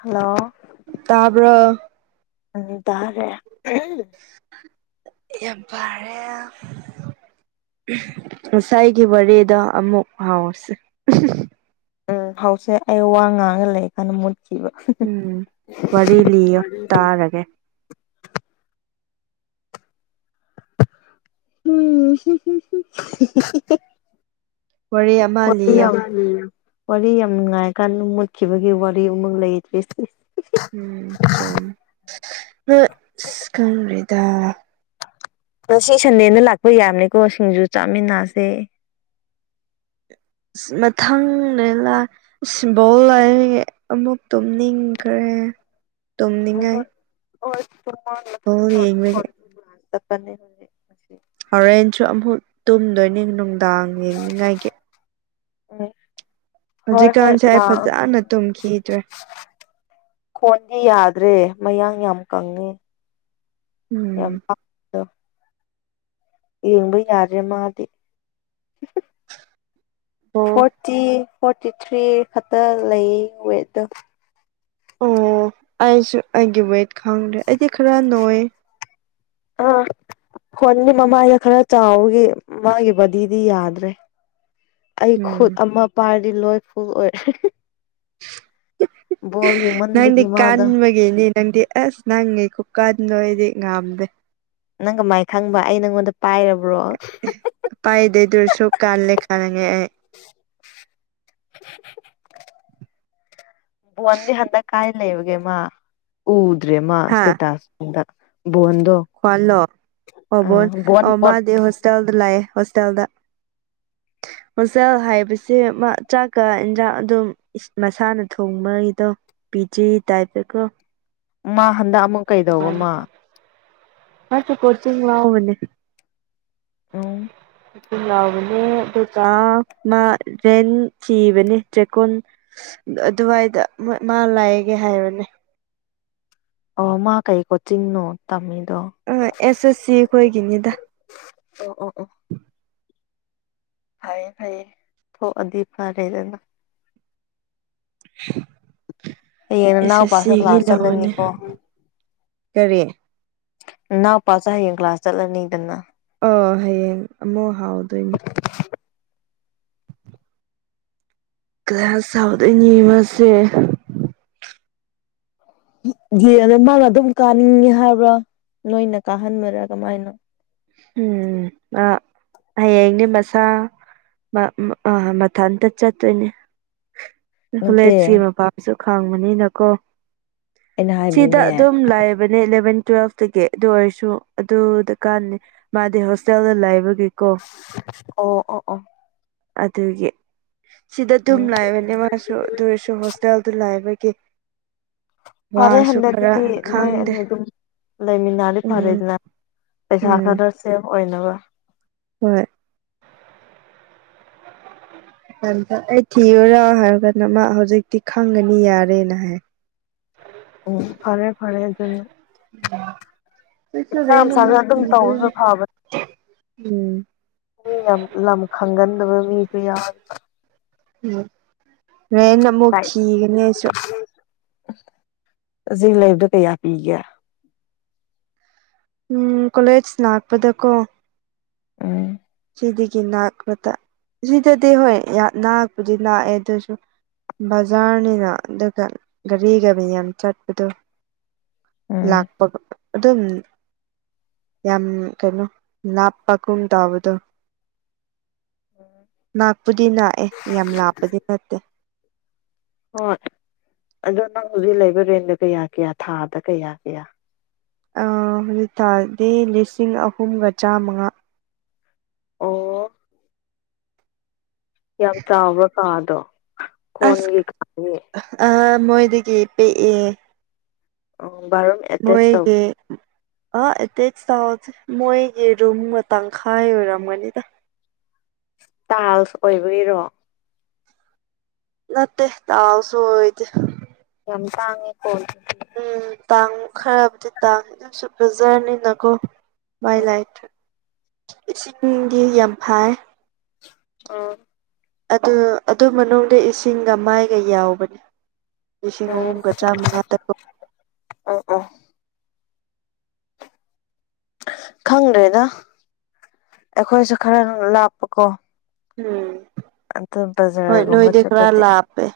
hello ꯇꯥꯕ꯭ꯔꯣ ꯑ ꯇꯥꯔꯦ ꯑꯍꯝ ꯌꯥꯝ ꯐꯔꯦ ꯉꯁꯥꯏꯒꯤ ꯋꯥꯔꯤꯗꯣ ꯑꯃꯨꯛ ꯍꯥꯎꯁꯤ ꯎꯝ ꯍꯥꯎꯁꯦ ꯑꯩ ꯋꯥ ꯉꯥꯡꯉꯒ ꯂꯩ ꯀꯥꯟꯗ ꯃꯨ ꯎꯝ ꯋꯥꯔꯤ ꯂꯤꯌꯣ ꯇꯥꯔꯒꯦ [unintelligible] ꯎꯝ [unintelligible] [unintelligible] ꯋꯥꯔꯤ ꯑꯃ ꯂꯤꯌꯣ ꯋꯥꯔꯤ ꯌꯥꯝ ꯅꯨꯡꯉꯥꯏ ꯀꯥꯟꯗ ꯃꯨꯠꯈꯤꯕꯒꯤ ꯋꯥꯔꯤ ꯑꯃꯨꯛ ꯂꯩꯔꯤ ꯎꯝ ꯆꯣ ꯑ ꯈꯪꯗ꯭ꯔꯦꯗ ꯑꯗꯣ ꯁꯤ ꯁꯟꯗꯦꯅ ꯂꯥꯛꯄ ꯌꯥꯕꯅꯤꯀꯣ ꯁꯤꯡꯖꯨ ꯆꯥꯃꯤꯟꯅꯁꯦ ꯃꯊꯪꯅꯦ ꯁꯤꯝꯕꯜ ꯂꯥꯏ ꯑꯃꯨꯛ ꯇꯨꯝ ꯅꯤꯡꯈ꯭ꯔꯦ [inaudible] ꯇꯨꯝꯅꯤꯡꯉꯥꯏ ꯍꯣꯏ ꯕꯣꯜ ꯌꯦꯡꯕꯒꯤ [unintelligible] ꯍꯣꯔꯦꯟꯁꯨ ꯑꯃꯨꯛ ꯇꯨꯝꯗꯣꯏꯅꯤ ꯅꯨꯡꯗꯥꯡ ꯌꯦꯡꯅꯤꯡꯉꯥꯏꯒꯤ ꯎꯝ ꯍꯣꯏ ꯍꯣꯏ ꯍꯧꯖꯤꯛꯀꯥꯟꯁꯦ ꯑꯩ ꯂꯥꯛꯑꯣ ꯐꯖꯅ ꯇꯨꯝꯈꯤꯗ꯭ꯔꯦ ꯀꯣꯣꯟꯖ ꯌꯥꯗ꯭ꯔꯦ ꯃꯌꯥꯡ ꯌꯥꯝ ꯀꯪꯉꯦ ꯎꯝ ꯌꯥꯝ ꯄꯥꯗꯣ ꯌꯦꯡꯕ ꯌꯥꯗ꯭ꯔꯦ ꯃꯥꯗꯤ ꯕꯣꯜ ꯐꯣꯔꯇꯤ ꯐꯣꯔꯇꯤ ꯊ꯭ꯔꯤ ꯈꯛꯇ ꯂꯩ ꯋꯦꯠꯇꯠꯇꯣ ꯑꯣ ꯑꯩꯁꯨ ꯑꯩꯒꯤ ꯋꯦꯠ ꯈꯪꯗ꯭ꯔꯦ ꯑꯩꯗꯤ ꯈꯔ ꯅꯣꯏ ꯑꯥ ꯍꯣꯟꯒꯤ ꯃꯃꯥꯏꯗ ꯈꯔ ꯆꯥꯎꯈꯤ ꯃꯥꯒꯤ ꯕꯗꯤꯗꯤ ꯌꯥꯗ꯭ꯔꯦ ꯑꯩ ꯎꯝ ꯈꯨꯠ ꯑꯃ ꯄꯥꯔꯗꯤ ꯂꯣꯏ ꯐꯨꯜ ꯑꯣꯏꯔꯦ ꯕꯣꯜ ꯅꯪꯗꯤ ꯌꯦꯡꯃꯟꯕꯒꯤ ꯃꯥꯗꯣ ꯀꯟꯕꯒꯤꯅꯤ ꯅꯪꯗꯤ ꯑꯁ ꯅꯪꯉ ꯀꯨꯞꯀꯥꯗꯅꯣ ꯑꯩꯗꯤ ꯉꯥꯝꯗꯦ ꯅꯪꯒ ꯃꯥꯏ ꯈꯪꯕ ꯑꯩ ꯅꯪꯉꯣꯟꯗ ꯄꯥꯏꯔꯕ ꯄꯥꯏꯗꯩꯗꯨꯔꯁꯨ ꯀꯥꯜꯂꯦ ꯈꯥꯅꯉꯦ ꯑꯩ [unintelligible] ꯋꯥꯟꯦ ꯍꯟꯗ ꯀꯥꯏ ꯂꯩ ꯏꯒꯦꯃ ꯎꯎꯗ꯭ꯔꯦꯃ ꯁꯇꯦꯇꯥꯥꯁ ꯀꯋꯥꯜꯂꯣ ꯑ ꯍꯕꯣꯟ ꯕꯣꯟ ꯑ ꯕꯣꯟ ꯃꯥꯗꯤ ꯍꯣꯁꯇꯦꯜꯗ ꯂꯥꯛꯑꯦ ꯍꯣꯁꯇꯦꯜꯗ ꯎꯝ ꯃꯆꯦꯜ ꯍꯥꯏꯕꯁꯦ ꯆꯥꯛꯀ ꯏꯟꯖꯥꯡ ꯑꯗꯨꯝ ꯃꯁꯥꯅ ꯊꯣꯡꯕꯒꯤꯗꯣ ꯄꯤꯖꯤꯦ ꯇꯥꯏꯕꯒꯣ ꯃꯥ ꯍꯟꯗꯛ ꯑꯃꯨꯛ ꯀꯩꯗꯧꯕ ꯃꯥ ꯃꯁꯨ ꯀꯆꯎꯅꯤ ꯑ ꯂꯥꯎꯕꯅꯦ ꯑꯗꯨꯒ ꯃꯥ ꯔꯦꯟ ꯆꯤꯕꯅꯦ ꯆꯦꯛꯀꯨꯣꯟ ꯑꯗꯨꯋꯥꯏꯗ ꯃꯥ ꯂꯥꯛꯑꯒꯦ ꯍꯥꯏꯕꯅꯦ ꯑꯣ ꯃꯥ ꯀꯩꯀꯣ ꯆꯤꯡꯅꯣ ꯇꯝꯃꯤ ꯑ ꯑꯦꯁ ꯑꯦꯁ ꯁꯤ ꯑꯩꯈꯣꯏꯒꯤꯅꯤꯗ ꯑꯣ ꯑꯣ ꯑꯣ ꯐꯌꯦ ꯐꯥꯏ ꯊ ꯑꯗꯤ ꯐꯥ ꯂꯩꯦꯗꯅ [unintelligible] ꯌꯦꯅꯅ ꯑꯦꯁ ꯑꯦꯁ ꯄꯥꯁ ꯁꯤꯒꯤ ꯀ꯭ꯂꯥꯁ ꯂꯧꯕꯅꯦ ꯂꯩꯅꯤꯀꯣ ꯀꯔꯤ ꯏꯅꯥꯎꯄꯥꯁ ꯍꯌꯦꯡ ꯀ꯭ꯂꯥꯁ ꯆꯠꯂꯅꯤꯗꯅ ꯑ ꯍꯌꯦꯡ ꯑꯃꯨꯛ ꯍꯥꯎꯗꯣꯏꯅꯤ ꯀ ꯁꯥꯎꯗ ꯑꯦꯅꯤꯕꯁꯦ ꯌꯦ ꯑꯗ ꯃꯥꯅ ꯑꯗꯨꯝ ꯀꯥꯅꯤꯡꯉꯦ ꯍꯥꯏꯕ꯭ꯔꯥ ꯅꯣꯏꯅ ꯀꯥꯍꯟꯃꯔ ꯀꯃꯥꯏꯅ ꯎꯝ ꯑ ꯍꯌꯦꯡꯅꯦ ꯃꯁꯥ ꯑ ꯃꯊ ꯇꯠ ꯆ ꯇꯅꯦ ꯀꯣꯂꯦꯖꯀꯤ ꯅꯠꯇꯦ ꯃꯄꯥꯝꯁꯨ ꯈꯥꯡꯕꯅꯤꯅꯀꯣ ꯑꯩꯅ ꯆꯗꯥꯛ ꯍꯥꯏꯕꯗꯤꯅꯦ ꯑꯗꯨꯝ ꯂꯥꯏꯕꯅꯦꯂꯕꯦꯟ ꯇꯨꯋꯦꯜꯐꯇꯒꯤ ꯑꯗꯨ ꯑꯣꯏꯔꯁꯨ ꯑꯗꯨꯗ ꯀꯥꯟ ꯃꯥꯗꯤ ꯍꯣꯁꯇꯦꯜꯗ ꯂꯩꯕꯒꯤ ꯑꯣ ꯑꯣ ꯑꯣ ꯑꯗꯨꯒꯤ ꯁꯤꯗ ꯑꯗꯨꯝ ꯎꯝ ꯂꯥꯛꯕꯅꯦ ꯃꯥꯁꯨ ꯑꯗꯨꯔꯁꯨ ꯍꯣꯁꯇꯦꯜꯗꯨ ꯂꯥꯛꯕꯒꯤ ꯐꯔꯦ ꯋꯥꯁꯨ ꯍꯟꯗꯗꯤ ꯈꯔ ꯅꯣꯏ ꯑꯅꯤ ꯈꯪꯗꯦ ꯑꯗꯨꯝ ꯂꯩꯃꯤꯟꯅꯔꯤ ꯎꯝ ꯐꯔꯦꯗꯅ ꯄꯩꯁꯥ ꯎꯝ ꯈꯔ ꯁꯦꯐ ꯑꯣꯏꯅꯕ ꯍꯣꯏ ꯝꯇ ꯑꯩ ꯊꯤꯌꯨꯔꯥ ꯍꯥꯏꯔꯀꯥꯟꯗ ꯃꯥ ꯍꯧꯖꯤꯛꯇꯤ ꯈꯪꯒꯅꯤ ꯌꯥꯔꯦꯅ ꯍꯥꯏ ꯑꯣ ꯐꯔꯦ ꯐꯔꯦ ꯑꯗꯨ ꯃꯁꯥꯅ ꯑꯗꯨꯝ ꯅ ꯇꯧꯕꯁꯨ ꯐꯕꯅꯤ ꯎꯝ ꯃꯤ ꯌꯥꯝ ꯂꯝ ꯈꯪꯒꯟꯗꯕ ꯃꯤꯁꯨ ꯌꯥꯔ ꯎꯝ ꯃꯟꯅ ꯑꯃꯨꯛꯈꯤꯒꯅꯦꯁꯨ ꯑꯁꯤ ꯂꯩꯕꯗꯣ ꯀꯌꯥ ꯄꯤꯒꯦ ꯎꯝ ꯀꯣꯂꯦꯖ ꯂꯥꯛꯄꯗꯀꯣ ꯎꯝ ꯁꯤꯗꯒꯤ ꯅꯥꯛꯄꯗ ꯁꯤꯗꯗꯤ ꯍꯣꯏ ꯅꯥꯛꯄꯨꯗꯤ ꯅꯥꯛꯑꯦ ꯑꯗꯨꯁꯨ ꯕꯖꯥꯔꯅꯤꯅ ꯑꯗꯨꯒ ꯒꯥꯔꯤꯒ ꯃꯤ ꯌꯥꯝ ꯆꯠꯄꯗꯨꯣ ꯎꯝ ꯂꯥꯛꯄꯒ ꯑꯗꯨꯝ ꯌꯥꯝ ꯀꯩꯅꯣ ꯂꯥꯞꯄꯒꯨꯝ ꯇꯥꯕꯗꯣ ꯥꯛꯄꯨꯗꯤ ꯥꯛꯑꯦ ꯌꯥꯝ ꯂꯥꯞꯄꯗꯤ ꯅꯠꯇꯦ ꯍꯣꯏ ꯑꯗꯣ ꯅꯪ ꯍꯧꯖꯤꯛ ꯂꯩꯕ ꯔꯦꯟꯗ ꯀꯌꯥ ꯀꯌꯥ ꯊꯥꯗ ꯀꯌꯥ ꯀꯌꯥ ꯍꯧꯖꯤꯇꯥꯥꯗꯤ ꯂꯤꯁꯤꯡ ꯑꯍꯨꯝꯒ ꯆꯥꯃꯉꯥ ꯑꯣ ꯌꯥꯝ ꯆꯥꯎꯕ ꯀꯥꯗꯣ ꯑꯁ ꯀꯣꯟꯒꯤ ꯀꯥꯒꯤ ꯑ ꯃꯣꯏꯗꯒꯤ ꯄꯤꯑ ꯑꯣ ꯕꯥꯠꯔꯨꯝ ꯑꯦꯇꯦꯁ ꯇꯧ ꯃꯣꯏꯒꯦ ꯑ ꯏꯇꯩ ꯊꯥꯎ ꯃꯣꯏꯒꯤ ꯔꯨꯝ ꯇꯪꯈꯥꯏ ꯑꯣꯏꯔꯝꯒꯅꯤꯗ ꯏꯁꯇꯥꯥꯏꯜꯁ ꯑꯣꯏꯕꯤꯔꯣ ꯅꯠꯇꯦ ꯇꯥꯎ ꯁꯣꯏꯗ ꯥꯡꯉꯣ ꯎꯝ ꯇꯥꯡ ꯈꯔꯕꯨꯗꯤ ꯇꯥꯡ ꯑꯗꯨꯝ ꯁꯠꯄ ꯖꯔꯅꯤꯅꯀꯣ ꯏ ꯎꯝ ꯂꯥꯏꯠ ꯏꯁꯤꯡꯗꯤ ꯌꯥꯝ ꯐꯥꯏ ꯑ ꯑꯗꯨ ꯑꯗꯨ ꯃꯅꯨꯡꯗ ꯏꯁꯤꯡꯒ ꯃꯥꯏꯒ ꯌꯥꯎꯕꯅꯦ ꯂꯤꯁꯤꯡ ꯑꯍꯨꯝꯒ ꯆꯥꯝꯃꯉꯥ ꯇꯔꯨꯛ ꯑꯥ ꯑꯥ ꯈꯪꯗ꯭ꯔꯦꯅ ꯑꯩꯈꯣꯏꯁꯨ ꯈꯔ ꯂꯥꯞꯄꯀꯣ ꯎꯝ ꯑꯗꯨ ꯍꯣꯏ ꯂꯣꯍꯤ ꯕꯖꯥꯔꯒꯨꯝꯕ ꯗꯦꯈꯔ ꯆꯠꯄꯗꯤ ꯂꯥꯄꯦ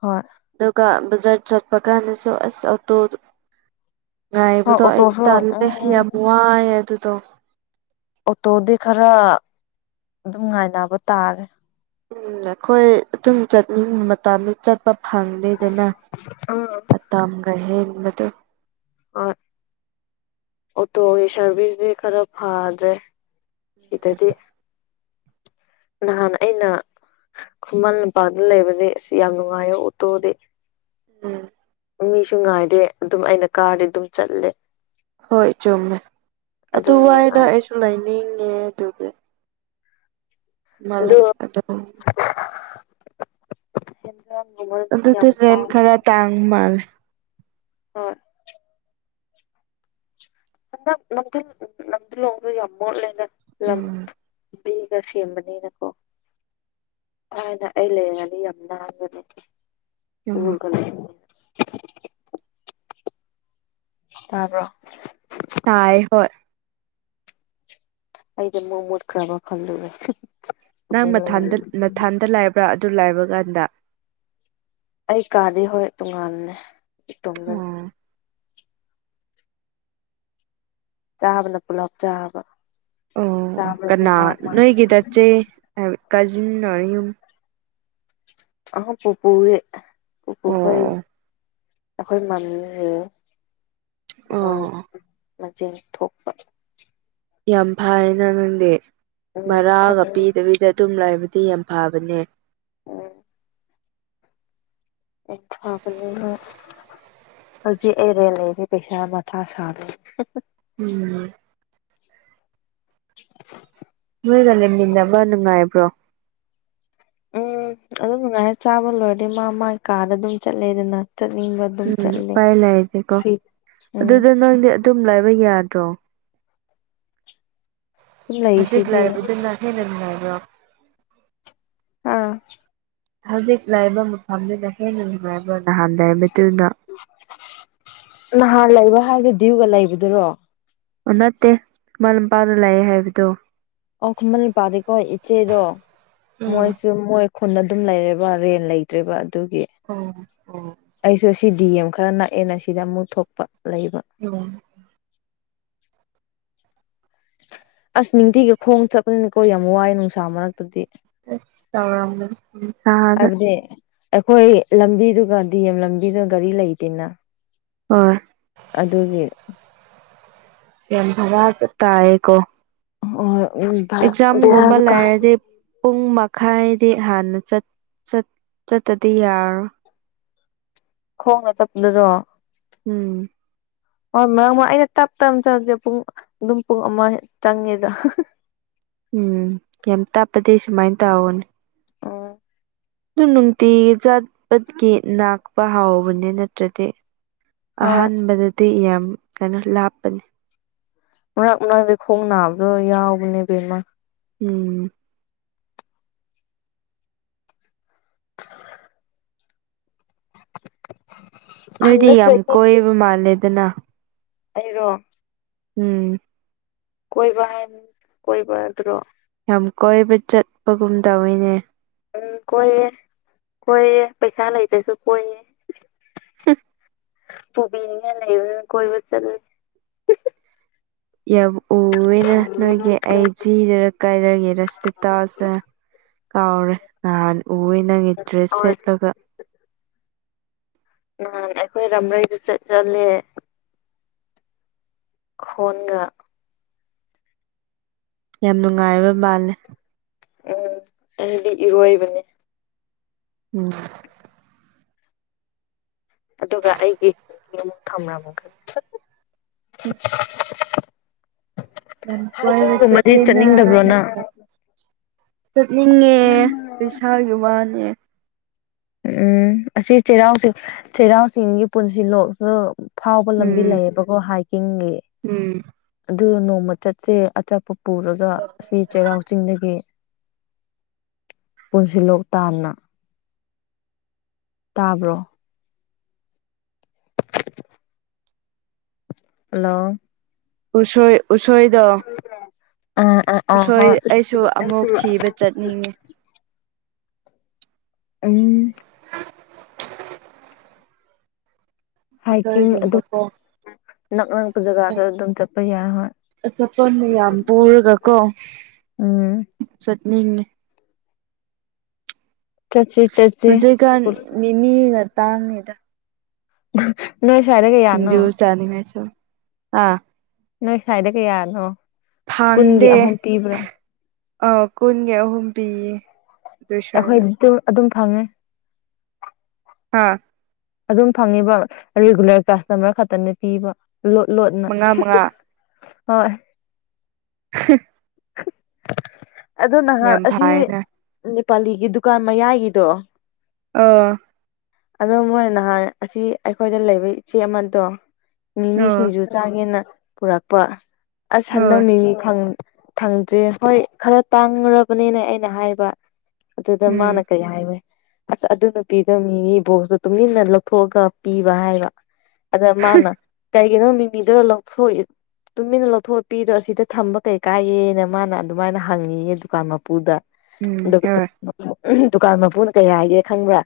ꯍꯣꯏ ꯗꯒꯥ ꯖꯔ ꯆꯠ ꯄꯀꯥꯅꯦꯁꯨꯣ ꯑꯁ ꯑꯇꯗ ꯍꯣꯏ ꯉꯥꯏꯕꯗꯣ ꯑꯩꯗꯤ ꯑꯣꯇꯣꯁꯨ ꯇꯜꯂꯦ ꯎꯝ ꯌꯥꯝ ꯋꯥꯏꯑꯦ ꯑꯗꯨꯗꯣ ꯑꯣꯇꯣꯗꯤ ꯈꯔ ꯑꯗꯨꯝ ꯉꯥꯏꯅꯕ ꯇꯥꯔꯦ ꯎꯝ ꯑꯩꯈꯣꯏ ꯑꯗꯨꯝ ꯆꯠꯅꯤꯡ ꯃꯇꯝ ꯆꯄ ꯐꯪꯗꯦꯗꯅ ꯎꯝ ꯃꯇꯝꯒ ꯍꯦꯟꯕꯗꯨ ꯑ ꯑꯣꯇꯣꯒꯤ ꯁꯥꯔꯚꯤꯁꯗꯤ ꯈꯔ ꯐꯗ꯭ꯔꯦ ꯁꯤꯗꯗꯤ ꯅꯍꯥꯟ ꯑꯩꯅ ꯈꯨꯃꯟ ꯂꯝꯄꯥꯗ ꯂꯩꯕꯗꯤ ꯑꯁ ꯌꯥꯝ ꯅꯨꯡꯉꯥꯏꯌ ꯑꯣꯇꯣꯗꯤ ꯎꯝ ꯃꯤꯁꯨ ꯉꯥꯏꯗꯦ ꯑꯗꯨꯝ ꯑꯩꯅ ꯀꯥꯔꯗꯤ ꯑꯗꯨꯝ ꯆꯠꯂꯦ ꯍꯣꯏ ꯆꯨꯝꯃꯦ ꯑꯗꯨꯝ ꯑꯗꯨꯋꯥꯏꯗ ꯅꯨꯡꯉꯥꯏ ꯑꯩꯁꯨ ꯂꯩꯅꯤꯡꯉꯦ ꯑꯗꯨꯒꯤ ꯑꯗꯣ [unintelligible] ꯍꯦꯟꯖꯥꯡꯒꯨꯝꯕꯗꯤ ꯑꯗꯨꯗꯨ ꯌꯥꯝ ꯔꯦꯟ ꯆꯥꯕ ꯈꯔ ꯇꯥꯡ ꯃꯥꯜꯂꯦ ꯍꯣꯏ ꯍꯟꯗꯛ ꯅꯝꯊꯨꯂꯣꯡ ꯗꯣ ꯌꯥꯝ ꯃꯣꯠꯄ ꯃꯥꯜꯂꯦ ꯎꯝ ꯃꯤꯒ ꯁꯦꯝꯕꯅꯤꯅꯀꯣ ꯊꯥꯏꯅ ꯑꯩ ꯂꯩꯔꯤꯉꯩꯗꯤ ꯌꯥꯝ ꯅꯥꯟꯕꯅꯦ ꯎꯝ ꯎꯒ ꯂꯩꯕꯅꯤꯅ ꯇꯥꯕꯔꯣ ꯇꯥꯏ ꯍꯣꯏ ꯑꯩꯗꯤ ꯃꯨꯛꯃꯨꯠ ꯈ꯭ꯔꯕ ꯈꯜꯂꯨꯔꯦ ꯅꯪ ꯇꯨꯃꯤꯟ ꯃꯊꯟꯗ ꯂꯩꯕ ꯅꯊꯥꯟꯗ ꯂꯩꯕ꯭ꯔꯥ ꯑꯗꯨ ꯂꯥꯏꯕ ꯀꯥꯟꯗ ꯑꯩ ꯀꯥꯗꯤ ꯍꯣꯏ ꯇꯣꯉꯥꯟꯜꯅꯦ ꯏꯇꯣꯝꯗꯅꯦ ꯑꯣ ꯆꯥꯕꯅ ꯄꯨꯂꯞ ꯆꯥꯕ ꯑꯣ ꯆꯥꯕꯅ ꯀꯅꯥ ꯃꯥ ꯃꯥꯒꯤ ꯅꯣꯏꯒꯤ ꯆꯠꯆꯦ ꯀꯖꯤꯟꯌꯨꯝ ꯑꯈꯣꯏ ꯄꯨꯄꯨ ꯒꯤ ꯄꯨꯄꯨ ꯈꯣꯏ ꯑꯣ ꯒꯤ ꯑꯩꯈꯣꯏ ꯃꯃꯤ ꯃꯣꯏ ꯑꯣ ꯃꯆꯦꯜ ꯊꯣꯛꯄ ꯌꯥꯝ ꯐꯥꯏꯅ ꯅꯪꯗꯤ ꯎꯝ ꯃꯔꯥꯒ ꯐꯪ ꯄꯤꯗꯕꯤꯗ ꯑꯗꯨꯝ ꯂꯕꯗ ꯑꯗꯨ ꯌꯥꯝ ꯐꯥꯕꯅꯦ ꯑꯣ ꯐꯥꯕꯅꯤꯅ ꯍꯧꯖꯤꯛ ꯑꯩꯔꯦꯜ ꯂꯩꯁꯤ ꯄꯩꯁꯥ ꯃꯊꯥ ꯁꯥꯗ ꯎꯝ [unintelligible] ꯒ ꯂꯩꯃꯤꯟ ꯅꯕ ꯅꯨꯡꯉꯥꯏꯕ꯭ꯔꯣ ꯎꯝ ꯑꯗꯨꯝ ꯅꯨꯡꯉꯥꯏꯅ ꯆꯥꯕ ꯂꯣꯏꯔꯗꯤ ꯃꯥ ꯃꯥꯒꯤ ꯀꯥꯗ ꯑꯗꯨꯝ ꯆꯠꯂꯦꯗꯅ ꯆꯠꯅꯤꯡꯕ ꯑꯗꯨꯝ ꯎꯝ ꯆꯠꯂꯦ ꯎꯄꯥꯏ ꯂꯥꯏꯇꯦꯀꯣ ꯐ꯭ꯔꯤ ꯎꯝ ꯑꯗꯨꯗ ꯑꯗꯨꯝ ꯅꯪꯗꯤ ꯑꯗꯨꯝ ꯂꯥꯏꯕ ꯌꯥꯗ꯭ꯔꯣ ꯍꯧꯖꯤꯛ ꯂꯩꯁꯤꯗꯤ ꯂꯩꯟꯗꯨꯅ ꯍꯦꯟꯅ ꯅꯨꯡꯉꯥꯏꯕꯔꯣ ꯑ ꯍꯧꯖꯤꯛ ꯂꯥꯏꯕ ꯃꯐꯝꯗꯨꯅ ꯍꯦꯟꯅ ꯅꯨꯡꯉꯥꯏꯕ ꯅꯍꯥꯥꯟ ꯂꯩꯕ ꯍꯥꯏꯒꯗꯤꯒ ꯂꯩꯕꯗꯨꯔꯣ ꯅꯠꯇꯦ ꯃꯔꯄꯥꯥꯡꯅ ꯂꯥꯛꯑꯦ ꯍꯥꯏꯕꯗꯣ ꯑꯣꯈ ꯃꯜ ꯄꯗꯀꯣ ꯏꯆꯦꯗꯣ ꯎꯝ ꯃꯣꯏꯁꯨ ꯃꯣꯏ ꯈꯨꯟ ꯑꯗꯨꯝ ꯂꯩꯔꯦꯕ ꯔꯦꯟ ꯂꯩꯇ꯭ꯔꯦꯕ ꯑꯗꯨꯒꯤ ꯑꯣ ꯑꯣ ꯑꯩꯁꯨ ꯁꯤ ꯗꯤ ꯑꯦꯝ ꯈꯔ ꯅꯛꯑꯦꯅ ꯁꯤꯗ ꯑꯃꯨꯛ ꯊꯣꯛꯄ ꯂꯩꯕ ꯎꯝ ꯑꯁ ꯅꯤꯡꯇꯤꯒꯤ ꯈꯣꯡ ꯆꯠꯄꯅꯤꯅꯤꯀꯣ ꯌꯥꯝ ꯋꯥꯏ ꯅꯨꯡꯁꯥ ꯃꯔꯛꯇꯗꯤ [unintelligible] ꯍꯥꯏꯕꯗꯤ ꯅꯨꯡꯁꯥꯗ ꯑꯩꯈꯣꯏ ꯂꯝꯕꯤꯗꯨꯒ ꯗꯤ ꯑꯦꯝ ꯂꯝꯕꯤꯗꯨ ꯒꯥꯔꯤ ꯂꯩꯇꯦꯅ ꯑ ꯑꯗꯨꯒꯤ ꯌꯥꯝ [unintelligible] ꯇꯥꯏꯀꯣ ꯑꯣ ꯑꯦꯛꯖꯥꯝꯒꯣꯝꯕ ꯂꯩꯔꯗꯤ ꯄꯨꯡ ꯃꯥ ꯈꯥꯏꯗꯤ ꯍꯥꯟꯅ ꯆꯠ ꯆꯠꯇꯗꯤ ꯌꯥꯔꯣꯏ ꯈꯣꯡꯉ ꯆꯞꯂꯔꯣ ꯎꯝ ꯍꯣꯏ ꯃꯔꯥꯡ ꯑꯩꯅ ꯇꯞ ꯇꯞꯅ ꯆꯪꯂꯁꯦ ꯄꯨꯡ ꯑꯗꯨꯝ ꯄꯨꯡ ꯑꯃ ꯆꯪꯉꯦꯗ ꯎꯝ ꯌꯥꯝ ꯇꯥꯄꯗꯤ ꯁꯨꯃꯥꯏꯅ ꯇꯥꯑꯣꯣꯅꯦ ꯑ ꯑꯗꯨ ꯅꯨꯡꯇꯤꯒꯤ ꯖꯥꯠꯄꯠꯀꯤ ꯅꯥꯛꯄ ꯍꯥꯎꯕꯅꯦ ꯅꯠꯇ꯭ꯔꯗꯤ ꯍꯣꯏ ꯑꯍꯥꯟꯕꯗꯗꯤ ꯌꯥꯝ ꯀꯩꯅꯣ ꯂꯥꯞꯄꯅꯤ ꯉ ꯃꯔꯥꯡꯗꯤ ꯈꯣꯡ ꯅꯥꯕꯗꯣ ꯌꯥꯎꯕꯅꯦꯕꯦꯝꯃ ꯎꯝ ꯅꯣꯏꯗꯤ ꯍꯟꯗꯛ ꯌꯥꯝ ꯆꯍꯤ ꯀꯣꯏꯕ ꯃꯥꯜꯂꯦꯗꯅ ꯑꯩꯔꯣ ꯎꯝ ꯀꯣꯏꯕ ꯍꯥꯏ ꯀꯣꯏꯕ ꯑꯗꯨ꯭ꯔꯣ ꯌꯥꯝ ꯀꯣꯏꯕ ꯆꯠꯄꯒꯨꯝ ꯇꯧꯅꯤꯅꯦ ꯎꯝ ꯀꯣꯏꯌꯦ ꯀꯣꯏꯌꯦ ꯄꯩꯁꯥ ꯂꯩꯕꯁꯨ ꯀꯣꯏꯌꯦ [unintelligible] ꯕꯨꯕꯤꯅꯤ ꯂꯩ ꯀꯣꯏꯕꯨ ꯆꯜ ꯌꯥꯕꯨ ꯎꯦꯅꯦ ꯅꯣꯏꯒꯤ ꯑꯩ ꯖꯤꯗꯔ ꯀꯥꯏꯔꯒꯦꯔ ꯁꯤꯇꯥꯁꯦ ꯀꯥꯎꯔꯦ ꯅꯍꯥꯟ ꯎꯏꯦ ꯅꯪꯒꯤ ꯗ꯭ꯔꯦꯁ ꯍꯣꯏ ꯁꯦꯠꯂꯒ ꯅꯍꯥꯟ ꯑꯩꯈꯣꯏ ꯔꯝꯩꯗꯨ ꯆꯠ ꯆꯠꯂꯦ ꯈꯣꯟꯅ ꯌꯥꯝ ꯅꯨꯡꯉꯥꯏꯕ ꯃꯥꯜꯂꯦ ꯎꯝ ꯍꯥꯏꯗꯤ ꯏꯔꯣꯏꯕꯅꯦ ꯎꯝ ꯑꯗꯨꯒ ꯑꯩꯒꯤ ꯑꯃꯨꯛ ꯊꯝꯕ꯭ꯔ ꯑꯃꯨ ꯈ ꯎꯝ ꯌꯥꯝ ꯀꯣꯏꯅ ꯍꯥꯏꯀꯤꯡꯒꯨꯝꯕꯗꯤ ꯆꯠꯂꯤꯅ ꯆꯠꯅꯤꯡꯗꯕ꯭ꯔꯣ ꯅꯪ ꯆꯠꯅꯤꯡꯉꯦ ꯄꯩꯁꯥꯒꯤ ꯋꯥꯅꯦ ꯎꯝ ꯑꯁꯤ ꯆꯩꯔꯥꯎ ꯆꯩꯔꯥꯎꯁꯤꯡꯒꯤ ꯄꯨꯟꯁꯤ ꯂꯣꯛ ꯐꯥꯎꯕ ꯂꯝꯕꯤ ꯎꯝ ꯂꯩꯌꯦꯕꯀꯣ ꯍꯥꯏꯀꯤꯡꯒꯤ ꯎꯝ ꯑꯗꯨ ꯅꯣꯡꯃ ꯆꯠꯁꯦ ꯑꯆꯥꯄ ꯄꯨꯔꯒ ꯑꯁꯤ ꯆꯩꯔꯥꯎ ꯆꯤꯡꯗꯒꯤ ꯄꯨꯟꯁꯤꯂꯣꯛ ꯇꯥꯟꯅ ꯇꯥꯕ꯭ꯔꯣ ꯍꯂꯣ ꯎꯁꯣꯏ ꯎꯁꯣꯏꯗ ꯑꯥ ꯑꯥ ꯑꯥ ꯎꯁꯣꯏ ꯍꯣꯏ ꯑꯩꯁꯨ ꯑꯃꯨꯛ ꯊꯤꯕ ꯆꯠꯅꯤꯡꯉꯤ ꯎꯝ ꯍꯥꯏꯀꯤꯡ ꯑꯗꯨꯝ ꯎꯁꯣꯏꯒꯨꯝꯕꯀꯣ ꯅꯛ ꯅꯛꯄ ꯖꯒꯥꯗ ꯑꯗꯨꯝ ꯆꯠꯄ ꯌꯥꯏ ꯍꯣꯏ ꯑ ꯆꯄꯅꯦ ꯌꯥꯝ ꯄꯨꯔꯒ ꯀꯣ ꯎꯝ ꯆꯠꯅꯤꯡꯉ ꯀꯆ ꯍꯧꯖꯤꯛꯀꯥꯟ ꯃꯤꯃꯤꯅ ꯇꯥꯡꯉꯗ ꯅꯣꯏ ꯁ꯭ꯋꯥꯏꯗ ꯀꯩꯌꯥꯅꯣ ꯆꯥꯅꯤꯡꯉꯥꯏꯁꯨ ꯑꯥ ꯅꯣꯏ ꯁꯥꯏꯗ ꯀꯩꯌꯥꯅꯣ ꯐꯥꯡꯗꯦ ꯑ ꯀꯨꯟꯒꯤ ꯑꯍꯨꯝ ꯄꯤꯌꯦ ꯑꯗꯨ ꯑꯩꯈꯣꯏ ꯁ꯭ꯋꯥꯏꯗ ꯑꯗꯨꯝ ꯑꯗꯨꯝ ꯐꯪꯉꯦ ꯍꯥꯥ ꯑꯗꯨꯝ ꯐꯪꯉꯤꯕ ꯔꯤꯒꯨꯂꯔ ꯀꯁꯇꯃꯔ ꯈꯛꯇꯅ ꯄꯤꯕ ꯂꯣ ꯂꯣꯠꯅ ꯃꯉꯥ ꯃꯉꯥ ꯍꯣꯏ [unintelligible] ꯑꯗꯣ ꯅꯍꯥꯟ ꯌꯥꯝ ꯑꯁꯤ ꯐꯥꯏꯅ ꯅꯦꯄꯥꯂꯤꯒꯤ ꯗꯨꯀꯥꯟ ꯃꯌꯥꯏꯒꯤꯗꯣ ꯑꯥ ꯑꯗꯣ ꯃꯣꯏ ꯅꯍꯥꯟ ꯑꯁꯤ ꯑꯩꯈꯣꯏꯗ ꯂꯩꯕ ꯏꯆꯦ ꯑꯃꯗꯣ ꯑꯥ ꯃꯤꯅꯤꯁꯤꯡꯁꯨ ꯆꯥ ꯍꯦꯅ ꯄꯨꯔꯛꯄ ꯑꯁ ꯍꯟꯗꯛ ꯍꯣꯏ ꯃꯤꯅꯤꯪ ꯐꯪꯗ꯭ꯦ ꯍꯣꯏ ꯈꯔ ꯇꯥꯡꯈꯨꯕꯅꯤꯅ ꯑꯩꯅ ꯍꯥꯏꯕ ꯑꯗꯨꯗ ꯃꯥꯅ ꯎꯝ ꯀꯩ ꯍꯥꯏꯋꯦ ꯑꯁ ꯑꯗꯨ ꯅꯨꯄꯤꯗꯣ ꯃꯤꯒꯤ ꯕꯣꯛꯁꯇꯣ ꯇꯨꯃꯤꯟꯅ ꯂꯧꯊꯣꯛꯑꯒ ꯄꯤꯕ ꯍꯥꯏꯕ ꯑꯗ ꯃꯥꯅ ꯀꯩꯒꯤꯅꯣ ꯃꯤꯃꯤꯗꯨꯔ ꯂꯧꯊꯣꯛꯏ ꯇꯨꯃꯤꯟꯅ ꯂꯧꯊꯣꯛꯑꯄꯤꯗꯣ ꯑꯁꯤꯗ ꯊꯝꯕ ꯀꯩ ꯀꯥꯏꯌꯦꯦꯅ ꯃꯥꯅ ꯑꯗꯨꯃꯥꯏꯅ ꯍꯪꯉꯤꯌꯦ ꯗꯨꯀꯥꯟ ꯃꯄꯨꯗ ꯎꯝ ꯍꯣꯏ ꯎꯝ ꯗꯨꯀꯥꯟ ꯃꯄꯨꯅ ꯀꯩ ꯍꯥꯏꯒꯦ ꯈꯪꯕ꯭ꯔꯥ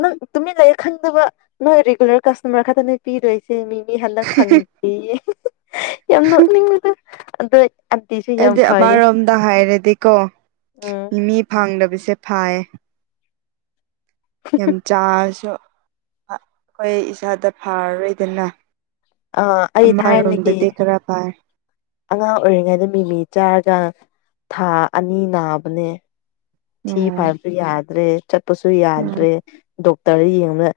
ꯅꯪ ꯇꯨꯃꯤꯠ ꯂꯩꯔꯦ ꯈꯪꯗꯕ ꯅꯣꯏ ꯔꯤꯒꯨꯂꯔ ꯀꯁꯇꯃꯔ ꯈꯛꯇꯅꯦꯣꯏ ꯄꯤꯗꯣꯏꯁꯦ ꯁꯤꯦ ꯃꯤ ꯃꯤ ꯍꯟꯗꯛ ꯐꯪꯗꯦ ꯌꯥꯝ ꯅꯣꯛꯅꯤꯡꯕꯗꯣ ꯑꯗ ꯑꯤ ꯁꯤ ꯌꯥꯝꯎ ꯃꯥꯔꯣꯝꯗ ꯍꯥꯏꯔꯗꯤꯀꯣ ꯎꯝ ꯃꯤ ꯃꯤ ꯐꯥꯡꯗꯕꯁꯦ ꯐꯌꯦ ꯌꯥꯝ ꯆꯥꯔꯁꯨ ꯑꯩꯈꯣꯏ ꯏꯁꯥꯗ ꯐꯔꯔꯣꯏꯗꯅ ꯑ ꯑꯩ ꯊꯥꯏꯅꯤꯒꯤ ꯑꯃꯔꯣꯝꯗꯗꯤ ꯈꯔ ꯐꯥꯏ ꯑꯉꯥꯡ ꯑꯣꯏꯔꯤꯉꯩꯗ ꯃꯤꯃꯤ ꯆꯥꯔꯒ ꯊꯥ ꯑꯅꯤ ꯅꯥꯕꯅꯦ ꯊꯤ ꯎꯝ ꯐꯥꯏꯕ ꯌꯥꯗ꯭ꯔꯦ ꯆꯠꯄꯁꯨ ꯎꯝ ꯌꯥꯗ꯭ꯔꯦ ꯗꯣꯛꯇꯔ ꯌꯦꯡꯕꯅ